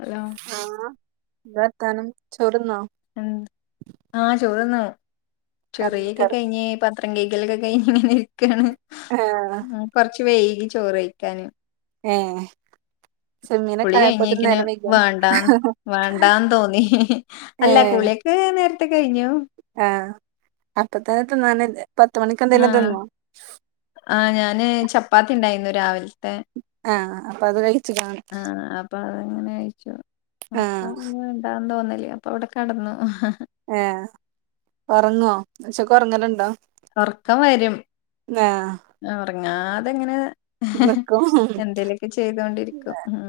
Hello ആ [unintelligible] വർത്താനം ചോറ് തിന്നോ എന്ത് ആ ചോറിന്നു കടന്ന് ചോറിയൊക്കെ കട കഴിഞ്ഞ് പത്രം കഴി കൈകലൊക്കെ കഴിഞ്ഞ് ഇങ്ങനെ ഇരിക്കയാണ് ആഹ് ഉം കൊറച്ചു വൈ ഈ ചോറ് കഴിക്കാനും ഏഹ് ചെമ്മീനൊക്കെ പുളി ആയപ്പോത്തിന് കഴിഞ്ഞക്കിന് നേരം വൈകിയോ വേണ്ട വേണ്ടാന്ന് തോന്നി ഏ അല്ല കുളിയൊക്കെ നേരത്തെ കഴിഞ്ഞു ആ അപ്പത്തത്തിന്നാ ഇ പത്ത് ക്കെന്തേലും ആഹ് തിന്നോ? ആഹ് ഞാന് ചപ്പാത്തി ഉണ്ടായിരുന്നു രാവി ആഹ് അപ്പൊ അത് കഴിച്ചിട്ടാണ് എണ്ടാന്ന് തോന്നി അല്ല അപ്പൊ അവിടെ കെടന്നു ഏ ഒറങ്ങുവോ ഉച്ചക്ക ഒറങ്ങലുണ്ടോ ഒറക്കം വരും ആഹ് അവ ങ്ങാതെങ്ങനെ- നിക്കും എന്തേലൊക്കെ ചെയ്തൊണ്ടിരിക്കും ഉ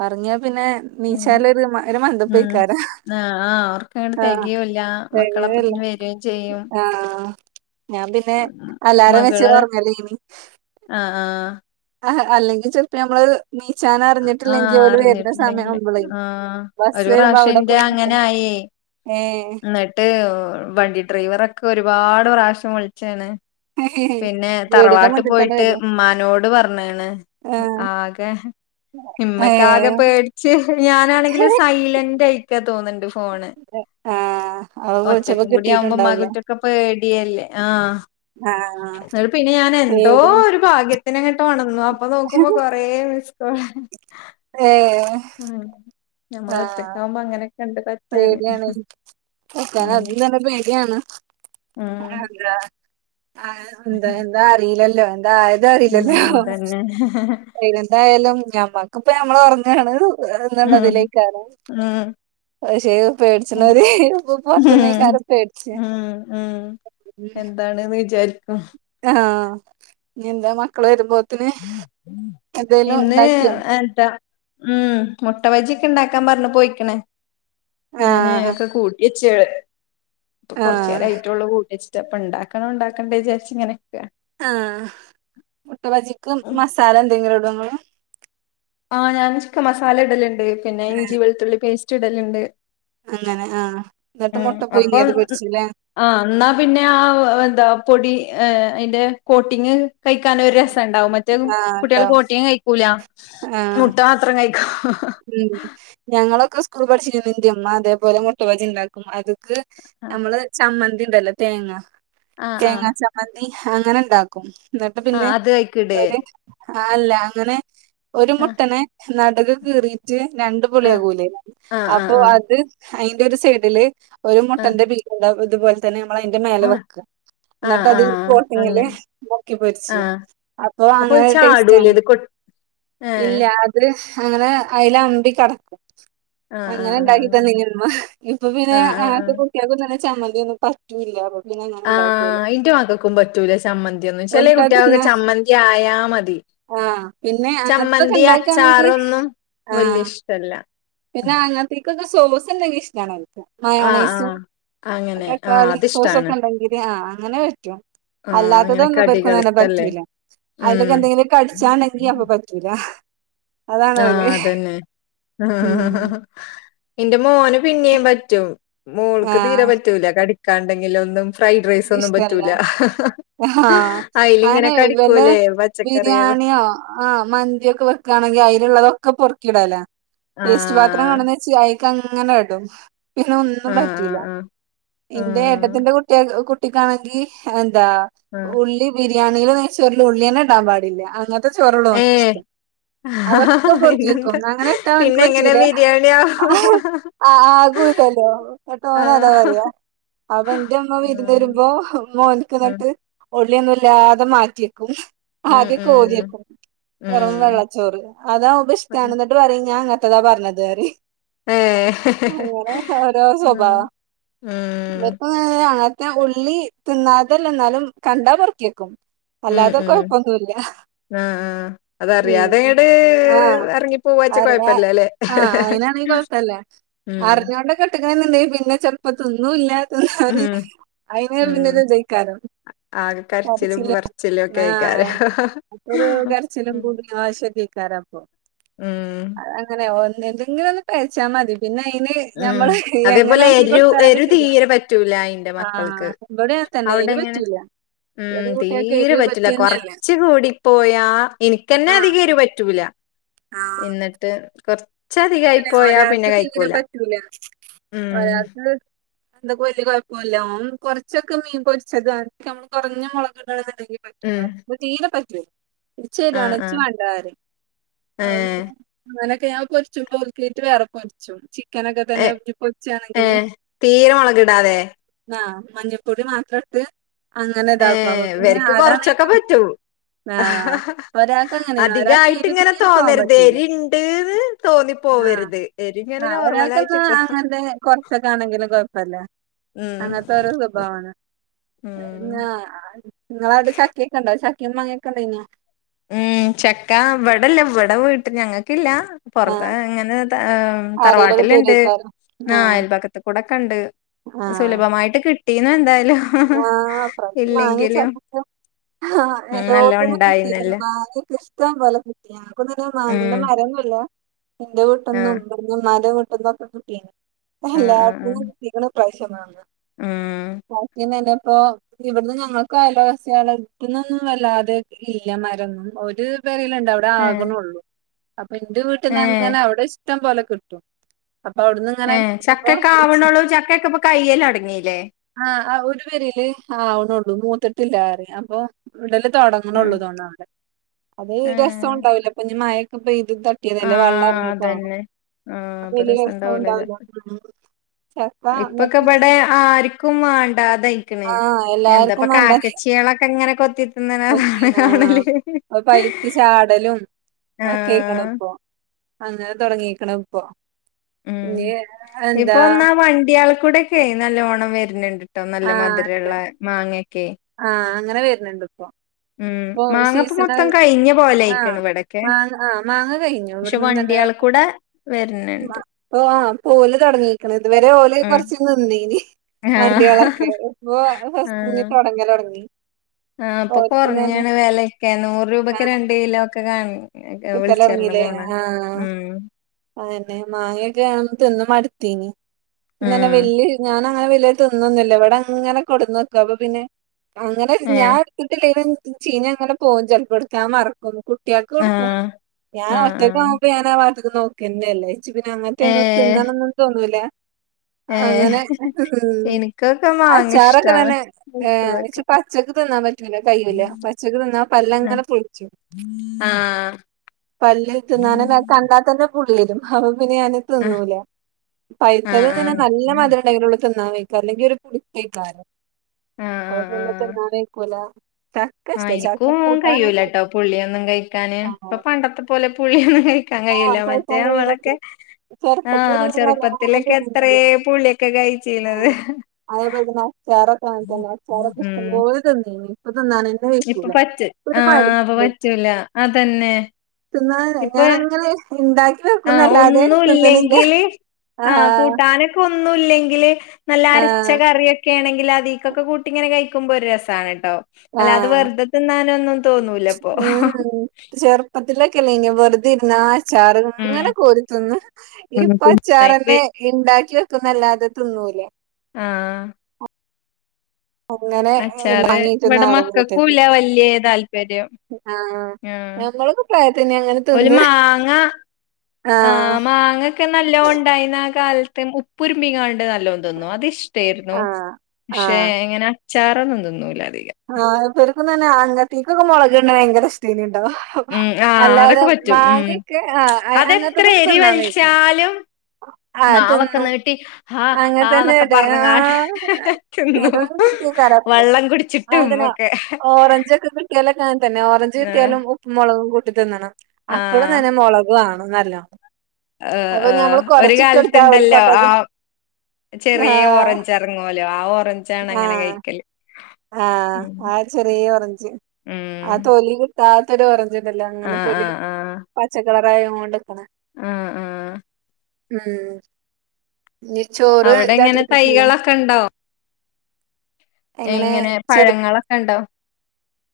പറഞ്ഞ പിന്നെ മീശേല് ഒരു ഒരു ഉം മന്ദപ്പിക്കാര ആഹ് ആഹ് ഓർക്കങ്ങട് തെകയൂല്ല ആഹങ്ങല്ല മക്കളപ്പത്തിന് വരേം ചെയ്യും ആഹ ഞാൻ പിന്നെ എല്ലാരും വെച്ച് പറഞ്ഞല്ലേ ഇനി ആ ആഹ് അഹ് അല്ലെങ്കിൽ ചെപ്പം നമ്മള് നീച്ചാന അറിഞ്ഞിട്ടില്ലെങ്കിൽ ആഹ് ഓല് വരുന്ന സമയം അറിഞ്ഞിട്ടില്ലെങ്കില് ആവുമ്പളേ ആഹ് ബസ് ഒരു വരുമ്പോ പ്രാവശ്യം അവിടെ എന്റെ പോയി അങ്ങനെ നിക്കണം ആയേ ഏ എന്നിട്ട് വണ്ടി ഡ്രൈവർ ഇതൊക്കെ ഒരുപാട് പ്രാവശ്യം വിളിച്ചാണ് പിന്നെ വീടിന്റെ തറവാട്ട് മുന്നിൽ തന്നെ പോയിട്ട് വരും ഉമ്മാനോട് പറഞ്ഞാണ് ആ ആകെ ഏ ഉമ്മക്ക ആകെ പേടിച്ച് ഞാനാണെങ്കിലും സൈലന്റ്യിക്കത് തോന്നണ്ട് ഫോണ് ആ അവ വിളിച്ചപ്പോ ഒറ്റക്കും കൂടി ആവുമ്പോ കിട്ടിട്ടുണ്ടാവൂലേ മകുറ്റൊക്കെ പേടിയല്ലേ ആ ആ എന്ന പിന്നെ ഞാൻ എന്തോ പേടി ഒരു ഭാഗ്യത്തിന അങ്ങോട്ട് ഒണം [unintelligible] അപ്പൊ നോക്കുമ്പോ കൊറേ മിസ്കോള് ഏ ഉം നമ്മള ആ ഒറ്റക്കാവക്പോ അ ഗനെ പേടിയാണ് വക്കാന ഉം അതും തെന്നെ പേടിയാണ് ഉം ആാ ആ എന്താ എന്താ അറിയില്ല അ അതായത് അറിയില്ലല്ലേ ആഹ് അതന്നെ എന്തായാലും ഞാ മക്കിപ്പ ഞമ്മള് ഒറങ്ങാണ് ഏ ഉം എന്നുള്ളതിലേക്കാണ് ഉം പക്ഷെ പേടിച്ചന ഉം ഇപ്പ പുറത്തുന്ന്ക്കാര പേടിച്ച ഉം ഉം എന്താണ്ന്ന് വിചാരിക്കും ആഹ നിന്താ മക്കൾ വരുമ്പോ ഇന്ന് എന്താ ഉം മുട്ട വജിയൊക്കെ ഉണ്ടാക്ക ക്കാ പറഞ് പോയിക്കണ് ഞാന ആഹ് ഒക്കെ കൂട്ടി േഴ് ഇപ്പൊ കൊറച്ചു ആഹ് നേരായിട്ടുള്ള കൂട്ട അപ്പൊ ഉണ്ടാക്കണ ഉണ്ടാക്കണ്ട വിചരിച്ച് ഇങ്ങനെയൊക്കെ ആഹ മുട്ട ബജിക്ക് മസാല എന്തെങ്കിലും ഇടും ആഹ ആഹ് ഞാൻ ചിക്കൻ മസാല ഇടലുണ്ട് പിന്നെ ഇഞ്ചി വേളുത്തുള്ളി ചിടലുണ്ട് അങ്ങനെ ആഹ ഉം അപ്പൊ ആഹ എന്നാ പിന്നെ ആ എന്താ പൊടി് അതിന്റെ കോട്ടിങ് കഴിക്കാന ഒരു രസംണ്ടാവും മറ്റേ ആഹ് കുട്ടികൾ ഉണ്ടാവും പോട്ടീൻ കഴിക്കൂല ആഹ് മുട്ട മാത്രം കഴി ഉം ഞങ്ങളൊ സ്കൂൾ പഠിച്ചീ നന്ന് ന്റമ്മ അതേപോല മുട്ട ബജിണ്ടാകും അത്ക്ക് നമ്മള് ചമ്മന്തി ദല്ല തേങ്ങ ആഹ് ആഹ് തേങ്ങാ ആഹ് ചംമ്മന്തി അങ്ങനെ ഇണ്ടാക്കും എന്നിട്ട് ആഹ് പിന്നെ അത് കഴിക്ക്‌ടേ ഒര് ആല്ല അങ്ങനെ ഒരു ആഹ് മുട്ടന നാടകം കീറീറ്റ് രണ്ട്പളിയാ ആഹ് കൂല ആഹ് അപ്പൊ ആഹ് അത് അയിന്റെ ഒരു സൈഡില് ഒരു ആഹ് മുട്ടന്റെ പിട ല്ലാവത് തുപോലെതന്നെ മ്മള് അയ്ന്റെ മേലെ ആഹ് വെക്ക ആഹ് എന്നിട്ട് അത് ആഹ് ആഹ് കോട്ടിങ്ങില് അങ്ങനെ മുക്കി പൊരിച്ച ആഹ് അപ്പൊ അങ്ങനെ ഇത് ചാടൂലേ ഒരുടേസ്റ്റണ് ഇത് കൊ ഏഹ് ഇല്ല അത് അങ്ങനെ അയ്ല് അമ്പികടക്കും ആഹ് അങ്ങനെ ആഹ് ണ്ടാക്കി ആഹ് തന്നിനിമ്മ ഇപ്പ പിന്നെ ആഹ് ആഹ് അങ്ങൻത്ത ആഹ് കുട്ട്യാൾക്കും തന്നെ ചമ്മന്തിയൊന്നും പറ്റൂല്ല അവ ആ ഇന്റെ മകൾക്കും പറ്റൂല ചമ്മന്തിയൊന്നും ചെല ഓൽക്കത് കുട്ടികൾക്കൊക്കെ തിന്നാ ചമ്മന്തി ആയാ മതി ആഹ് ചമ്മന്തി അച്ചാറൊന്നു ആഹ പിന്നെ അങ്ങൻത്തീക്കൊക്കെ സ് സോമോസെണ്ടങ്കി ഇഷ്ടാണത്. ആഹ് മയോണൈസും ആഹ് അങ്ങനെ ആഹ് അതൊക്കെട്ടാല് അതിഷ്ടാണ് സോസൊക്കെണ്ടിൽ ആഹ് അങ്ങനെ പറ്റും ആഹ് അങ്ങനെ അല്ലാത്തതൊന്നും ഇബൽക്കറും തന്നെ കടികൾക്കല്ലേ പറ്റൂല ഉം അയ്ലൊക്കെ എന്തെങ്കിലും കടിച്ചാണെങ്കി അപ്പൊ പറ്റൂല അതാണ് ആ ഓല് അതന്നെ ഉം ഇന്റെ മോന് പിന്നെയും പറ്റും മോൾക്ക് തീരെ ആഹ് പറ്റൂല കടി കണ്ടെങ്കിലൊന്നും ഇഷ്ടല്ല ആ അയിലിങ്ങനെ അതന്നെ വല്ല കടിക്കൂലേ പച്ചക്കറികള് ബിരിയാണിയോ ആ മന്തിയൊക്കെ വെക്കാണെങ്കി അയ് ല്ള്ളതൊക്കെ പൊർക്കിടലാ വേസ്റ്റ് പാത്രം ആഹ് ആണെന്ന് വെച്ച് അയ് ത്തങ്ങനെ എടും പിന്നെ ഒന്നും ആഹ് പറ്റീല്ല ആഹ് ആഹ് ഇന്റെ ആഹ് ഏട്ടത്തിന്റെ കു എ കുട്ടിക്കാണെങ്കി ഹെ ന്താ ആഹ് ഉള്ളി ബിരി ബിരിയാണിയിലും നെയ്‌ച്ചോറിലും ഉള്ളിയെന്നെ ഇടാൻ പാടില്ല അങ്ങൻ ൻതേ ചോറൊള്ളു ഏഹ് ഓൻക്കിഷ്ടം അതൊക്കെ കൊർച്ചേക്കും പിന്നെന്താ അങ്ങനെ ഇട്ടാ ഓൻക്ക് പിന്നെ എങ്ങനെ പറ്റൂല ആ ബിരിയാണിയാവും ആ ആകൂല്ലല്ലോ ന്നട്ടോന് അത് ആഹ് അറിയാ അവൻ മ്മ വിരുന്ന് ഉം വരുമ്പോ മോൻക്ക് ഉം ന്ന്ട്ട് ഉള്ളിയൊന്നും ഇല്ലാതെ മാറ്റിയെക്കും ഉം ആകെ ഉം കോരിയെക്കും വെറും ഉം വെള്ളച്ചോറ് അതാവുമ്പ ഇഷ്ടാണ് ന്നട്ട് പറയും ഞാൻ ഇങ്ങക്ക് മറ്റതാ പറഞ്ഞത് റി ഏഹ് അങ്ങനെ ഓരോ ഉം സ്വഭാവ ഉം വര് ഏ അങ്ങനത്തെ ഉള്ളി തിന്നാതല്ല എന്നാലും കണ്ടാ പൊറക്കിയേക്കും ഉം അല്ലാതെ ഉം കൊഴപ്പൊന്നുല്ല ആഹ് ആഹ് അതറിയാതെങ്ങട് ഹ് ആ എറങ്ങി പോവാച്ച ആര് ആ കൊഴപ്പല്ലല്ലേ ആ അങ്ങനെയാണെങ്കി കൊഴപ്പുല്ല ഉം അറിഞ്ഞോണ്ട് കെട്ടിക്കണേന്നിണ്ടെങ്കി പിന്നെ ചെ ഇപ്പതിന്നുല്ല ഹ ഉം ഹഅതിന് അയിന് പിന്നെ ഉം ഇത് യ്ക്കാര്യം ആകെ കരച്ചിലും കരച്ചില് പറച്ചിലും ഒക്കെ അ ആയിക്കാരം ഒരു കരച്ചിലും ഉം പിടിവാശി ഒക്കെ കറ പോ ഉം അത് അങ്ങനെയാ ഓൽ എന്തെങ്കിലും ഒന്ന് കഴച്ചാ മതി പിന്നെ ഇനി ഉം ഞമ്മള് ഹ് എങ്ങനെ ആക്കി കൊടുത്താലും ശരിയാ റ്റൂല്ല എയ്ന്റെ മക്കൾക്ക് ആഹ് ഇബടിം അങ്ങൻ തന്നെ എരു അവിടെങ്ങനെ പറ്റൂല ഉം ഇബടിം കുട്ട്യാക്ക് തീരെ എരു പറ്റില്ല പറ്റന്നെല്ല കൊറച്ച് കൂടി പോയാ എനിക്കന്നെ ആഹ് അധികം എരിവ് പറ്റു വുല ആഹ് എന്നട്ട് കൊറ ചതി ആയി അങ്ങനെ പോയാ പിന്നെ ഒരാൾക്ക് തീരെ കഴിക്കൂല പറ്റൂല ഉം ഒരാക്ക് ഇതൊക്കെ വല്യ കൊയപ്പുല്ല കൊറച്ചൊക്കെ മീൻ പൊരിച്ചത് ആരിക്കാ നമ്മള് കുറഞ്ഞ മുളകിടണത് ഉം തീരെ പ തെ ആഹ് തിരിച്ചുതരുവാണച്ചി ആഹ് വേണ്ടാരേം ഏഹ് ഏയാ പെരി ചുമ്മ ഓൽക്കായിട്ട് വെറെ പൊരിച്ചു കനകെതന്നെ ഏഹ് ഇജ്പ്പൊച്ചാണെങ്കിൽ ഏഹ് തീരെ മൊളകിടാതെ ആ മഞ്ഞപ്പൊടി മാത്രട്ട് ഏ വര്ക്ക് കൊർച്ചൊക്കെ പറ്റും ആ ഹ ഹ ഒരാൾക്ക് അങ്ങനെയാണ് ഒരാൾക്ക് എരു അതികായിട്ടിങനെ തീരെ പോകാൻ തോന്നര്ത് പറ്റൂല എരിഢീന്ന് തോ ആ ആ ഒരാൾക്ക്ന്നാ നോർമലായിട്ട്ക്ക അങൻത്തെ കൊർച്ചൊക്കാണെകിലും കൊയപ്പ പല ഉം അങ്ങൻത്തോരോ സ്വഭാവാണ് ഉം ങാ ങളെ നാട്ടീ ചക്കൊക്ക ണ്ടോ ച ചക്കി മാങ്ങക്കൊണ്ടായിരുന്നോ ഉം ചക്ക ഇവടല്ല ഇവടെ വീട്ടി ഞങക്കില്ലാ ആ ആരേലൊക്കെ തറവാട്ടിലിണ്ട് തരുവായിരിക്കും ആ അയൽപക്കത്ത്ക്കൂടൊക്കെ ണ്ട് ആ സുലഭമായിട്ട് കി മീനന്തെ കിട്ടി ആ അപ്രാശ്യം മാങി ച ക്ക ഉം നല്ലോം എല്ലോട്ത്ത്ന്നും കിട്ടിക്ക്ണ് ഉണ്ടായിന്നല്ലേ മാങ്ങൊക്കെ ഇഷ്ടം പോലെ കിട്ടീണ് ക്കൊന്നും ഉം മാങൻ്റെ മരൊന്നുല്ല എൻ്റെ ആഹ് വീട്ട്ന്നുംഇവട്ന്ന് മ്മാൻ്റെ വീ ന്നൊക്കെ കിട്ടീണ് എല്ലോട്ത്ത് ന്നും കിട്ടിക്ക്ണ് പൈസ വാങ്ങ എം ബാക്കി നിന്നപ്പോ ഇവട്ന്ന് ഞങ്ങൾക്ക് അയൽവാസ്യളടുത്ത്ന്നുന്നും വല്ലാതെ ഇല്ല മരം ഒരു വരലുണ്ടവിടെ ഏഹ് ആക്ണൊലൂ അപ്പ ഇൻ്റ ഏഹ് വീട്ട്ന്നങനെ അവിടെ ഇട്ടം പോലെ കിട്ടും അപ്പൊ അവിടുന്ന് ഇങ്ങനെ ഏ കിട്ടുമ്പോ ചക്കൊക്കെ ഇച്ചി- ആവ്ണൊല്ലൂ ചക്കെയൊക്കെപ്പൊ കയ്യലൊട്ങീലെ ആ ആ ഒരു പെരീല് ആവ്ണൊല്ലൂ മൂത്തിട്ടില്ലാർഞ്ഞി അപ്പോ ഒടങ്ങണൊല്ലൂ ഉം തോന്നൗടെ അത് ഏഹ് രസൂടാവില്യപ്പിഞ്ഞി മയ [unintelligible] ഇ തട്ടിയതല്ലെ ആഹ് വള്ളർങി പാവം അതന്നെ ആഹ് അപ്പൊ രസണ്ടാവൂല ചക്ക ഇപ്പൊക്കെ ഇബടെ ആർക്കും ടാതായിക്ക്ണ് ആഹ് എദ്ധപ്പ എല്ലാർക്കും വേണ്ടതേ കാക്കച്യലൊക്കെങനെകൊത്തിതിന്ന്ണ കൊത്തിന കാണല് അത് പഴുത്ത് ചാടലും ആ ഒക്കെ ആയിക്കണ് ഇപ്പൊ അങ്ങനെ തൊടങ്ങീക്ക്ണുപ്പൊ ഉം ഇപ്പൊ ഒന്നാ വണ്ടി ആൾ ഇവടൊക്കെ നല്ലോണം വര്ണ്ഢ് ട്ടോ നല്ല മധുരമ ഉുള്ള മാങ്ങ ആഹ അങ്ങനെ വരുന്നുണ്ടണ്ട് ഉം മാങ്ങപ്പ സീസൺ മൊത്തം കഴിഞ്ഞ പോലെ ആഹ ആയിക്കണ് ഇവിടൊക്കെ മാങ്ങ ആ് മാങ്ങ കഴിഞ്ഞു പക്ഷെ ഇവിടുന്ന് തന്നെ വണ്ടിയാൾക്കൂടെ വരുന്നുണ്ട് ആഹ് ഓല് തുടങ്ങിക്കണ ഇതുവരെ ഓല ഉം കൊറച്ച നിന്നന് ആഹ് വണ്ടികളൊക്കെ ഇ ഫറ്റ് ഇറങ്ങി ആ അപ്പൊ കുറഞ്ഞാണ് വിലയൊക്കെ നൂറ് രൂപയ്ക്ക് രണ്ട് കിലോ ഒക്കെ കാണ വിളിച്ചറിഞ്ഞ കിട്ടലൊടങ്ങീല്ലേ പോണ ഉം അന്നെ മാങ്ങയൊക്കെ ആുമ്പ തന്ന മടുത്തീനി ഇന്നനെ ഉം വല്യ ഞാന അങ്ങനെ വിലൽ തിന്നില്ല ഇവിടെ അങ്ങനെ കൊടുന്ന് നോക്കും അപ്പൊ പിന്നെ അങ്ങനെ ഏ ഞാൻ എടുത്തിട്ടില്ലേന ചീന അങ്ങനെ പോകും ചിലപ്പെടുക്കാൻ മറക്കും കുട്ടിയക്ക് കൊടുക്കും ആഹ് ഞ ആഹ് വറ്റക്ക ആഹ് പ നാ വ ക്ക് നോക്കെന്നേ ല്ലേ. ച്ച് പിന്നെ അങ്ങൻത്തെ ഒന്നും ഏഹ് തിന്നണം ന്നും തോന്നൂലാ ഏഹ് അങ്ങനെ ഉം എനിക്കൊക്കെ മാങ്ങ അച്ചാറൊക്കെ ഇഷ്ടാണ് തന്നെ ഏഹ് പഴുത്തതൊക്കെ ഇച്ച് പച്ചക്ക് തിന്നാൻ പറ്റൂല കൈയൂല്ല. പച്ചക്ക് തിന്നാ ആഹ് പല്ലങ്ങനെ പുൾച്ചും. ആഹ് പല്ല് തിന്നാനന്നെ അത് കണ്ടാത്തന്നെ. പുള്ള്യരും ഹഹ് പിന്നെ ഞാൻ ആഹ് തിന്നൂല്ല ആഹ് പയിത്തത് ആഹ് തിന്നാൻ ആഹ് നല്ല മധുരണ്ടായിതിനുള്ളില് തിന്നാ വെക്കാ അല്ലെങ്കി ഒരു പുളിപ്പേക്കാരം അവർ ആഹ് ആഹ് [unintelligible] ക്കൂല ആഹ് എനിക്കും കഴിയൂലട്ടോ പുളിയൊന്നും കഴിക്കാന് ഇപ്പ ഇഷ്ടാണ്. പണ്ടത്തെ പോലെ പുളിയൊന്നും കഴിക്കാൻ ആ കഴിയില്ല മറ്റേ കഴിക്കാൻ കഴിയണ നമ്മളൊക്കെ ആഹ് ചെറുപ്പത്തിലൊക്കെ ഞങ്ങൾ നല്ലോണം ചെറുപ്പത്തിലൊക്കെ എത്രേ തിന്നിരുന്നില്ല പുഴിക്കെ ആ, കഴിച്ചീനത് അതേപോലെ തന്നെ അച്ചാറൊക്കെ അങ്ങനെ തന്നെ അച്ചാറൊക്കെ ഉം ഇഷ്ടംപോലെ തിന്നിരുന്നു ഇപ്പൊ തിന്നാൻ തന്നെ ഇപ്പൊ വയ്ക്കൂല പച്ച ആഹ് ഇപ്പൊ പറ്റൂല അതന്നെ പിന്ന ഇപ്പൊ ഞാനങ്ങനെ ആഹ് ഒന്നല്ലെങ്കില് ആ ആഹ് കൂട്ടാനൊക്കെ ഒന്നുംല്ലെങ്കില് നല്ല ആ അരച്ച കറിയൊക്കെ ക്കെയണെങ്കില് അതീക്കൊക്കെ കൂട്ടിങ്ങനെ കഴുമ്പോ ഒരു രസാണ് ആ അല്ലാതെ വെറുതെ തിന്നാനൊന്നും തോന്നൂലപ്പൊ ക്കില്ല വെറുതെരുന്നാൽ അച്ചാറ് ഉം ഇങ്ങനെ കോരിത്ത്ന്ന് ഇപ്പൊ ഉം നെയ്പ് അച്ചാറെന്നെ ഇണ്ടാക്കി വെ ക്ക്ന്നല്ലാതെ തിന്നൂല ആഹ് അങ്ങനെ അച്ചാറ് വാങ്ങിക്കുന്ന ഇവിടെ ആറുമൂട്ടക്ക് മക്കക്കുല്ല വല്യയ താല്പര്യം ആഹ് ഉം ഞമ്മളൊക്കെ പ്രായത്തിന് അങ്ങനെ ഒരു തിന്ന് മാങ്ങ ആഹ ആഹ് മാങ്ങക്കെ നല്ലോം ഇണ്ടായി കാൽത്തെ ഉപ്പുരുമിങ്ങാണ്ട് ന ല്ലോം തിന്നു അതിഷ്ടായിരുന്നു ആഹ് പക്ഷെ എങ്ങനെ അ ചാറോന്നും തിന്നൂല്ല ആഹ എന്തൊരു അതന്നെ അങ്ങത്തീക്കക്കെ മുളകുകണ്ട ഭയങ്കര ഇഷ്ടേനിണ്ട് ഉം ആ അതൊക്കെ പറ്റും ഉം മാങ്ങയൊക്കെ ആഹ് അതെത്ര അങ്ങനത്തതൊക്കെ എരി തിന്നാൻ വയ്ക്കും വലിച്ചാലും ആഹ് നാവൊക്കെ തിന്നും നീട്ടി ആ അങ്ങനെ തന്നെ ആന്നൊക്കെ ഇടെ പറഞ്ഞ്ങ്ങാണ്ട് ആഹ് തിന്നും വെള്ളം കുടിച്ചി അതങ്ങനാ ഓറഞ്ചൊക്കെ കിട്ടിയാല് [unintelligible] തന്നെ ഓറഞ്ച് ഏഹ് കിട്ടിയാലും ഉപ്പും മുളകും കൂ ഇ തിന്നണം അപ്പഴും തന്നെ മുളക് വാ നല്ലോം ഹ ആ ഒരു കാലത്തുണ്ടല്ലോ അവർക്കപ്പ ആ അത് ചെറിയ ആഹ് ഓറഞ്ച് ഇറങ്ങുവ ലാ ഓ ഓറഞ്ചാണ് അങ്ങനെ കഴിക്കല് ആഹ ഉം ആ ചെറിയ ഓറഞ്ച് ആ ഉം തോലി താത്തൊരു ഓറഞ്ചു ആഹ് അങ്ങനെത്തോൽ പച്ച- പ്രായം [unintelligible] ക്കണം ആഹ ആഹ ഉം ഇനി ചോറ് അവിടെ എങ്ങനെ രാത്രിക്കക്കില്ലേ തൈകളൊക്കെ ഇണ്ടോ എങ്ങനെ ചെർത്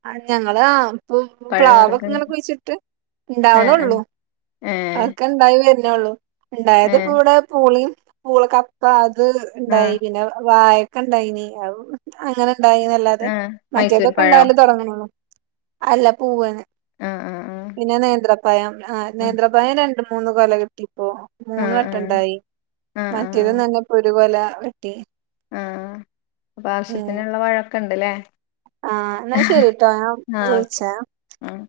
ആ ഞങ്ങളാ ഇപ്പൊ പ്ലാവൊക്കെ ങ്ങനെ പഴവർഗ്ഗങ്ങൾ കുഴിച്ചിട്ട് ഏഹ് ഏഹ് ഇണ്ടാവ്ണള്ളൂ ഏഹ് അതൊക്കെ ഇണ്ടായി തന്നെ ഉള്ളൂ ഇണ്ടായത് ഇപ്പ ഏഹ് ഇവിടെ പൂളി പൂള കപ്പ അ അത് ഇണ്ടായി ആഹ് പിന്നെ വായ ക്കണ്ടായിന അങ്ങനെ ഉണ്ടായിന്നല്ലാതെ ആഹ് മൈസൂർ മറ്റേതൊക്കെ പഴോ ഉണ്ടായാലും തുടങ്ങണള്ളോ അല്ല പൂവന് ആഹ് പിന്നെ നേന്ത്ര പയം ആ ആഹ് നേന്ത്രപയം രണ്ടു മൂന്നു കൊല കിട്ടി അപ്പ മൂന്ന് ആഹ് വട്ടം ആഹ് ഉണ്ടായി ആഹ് മറ്റേത് നന്നെ പൊ ഒരു കൊല വെട്ടി ആ അപ്പൊ ഉം ആവശ്യത്തിനുള്ള വാഴക്കുണ്ട് ണ്ടല്ലേ ആ എന്നാ ശരി ട്ടോ ഞാൻ ആഹ് ഓക്കെ വിളിച്ചേ ആഹ്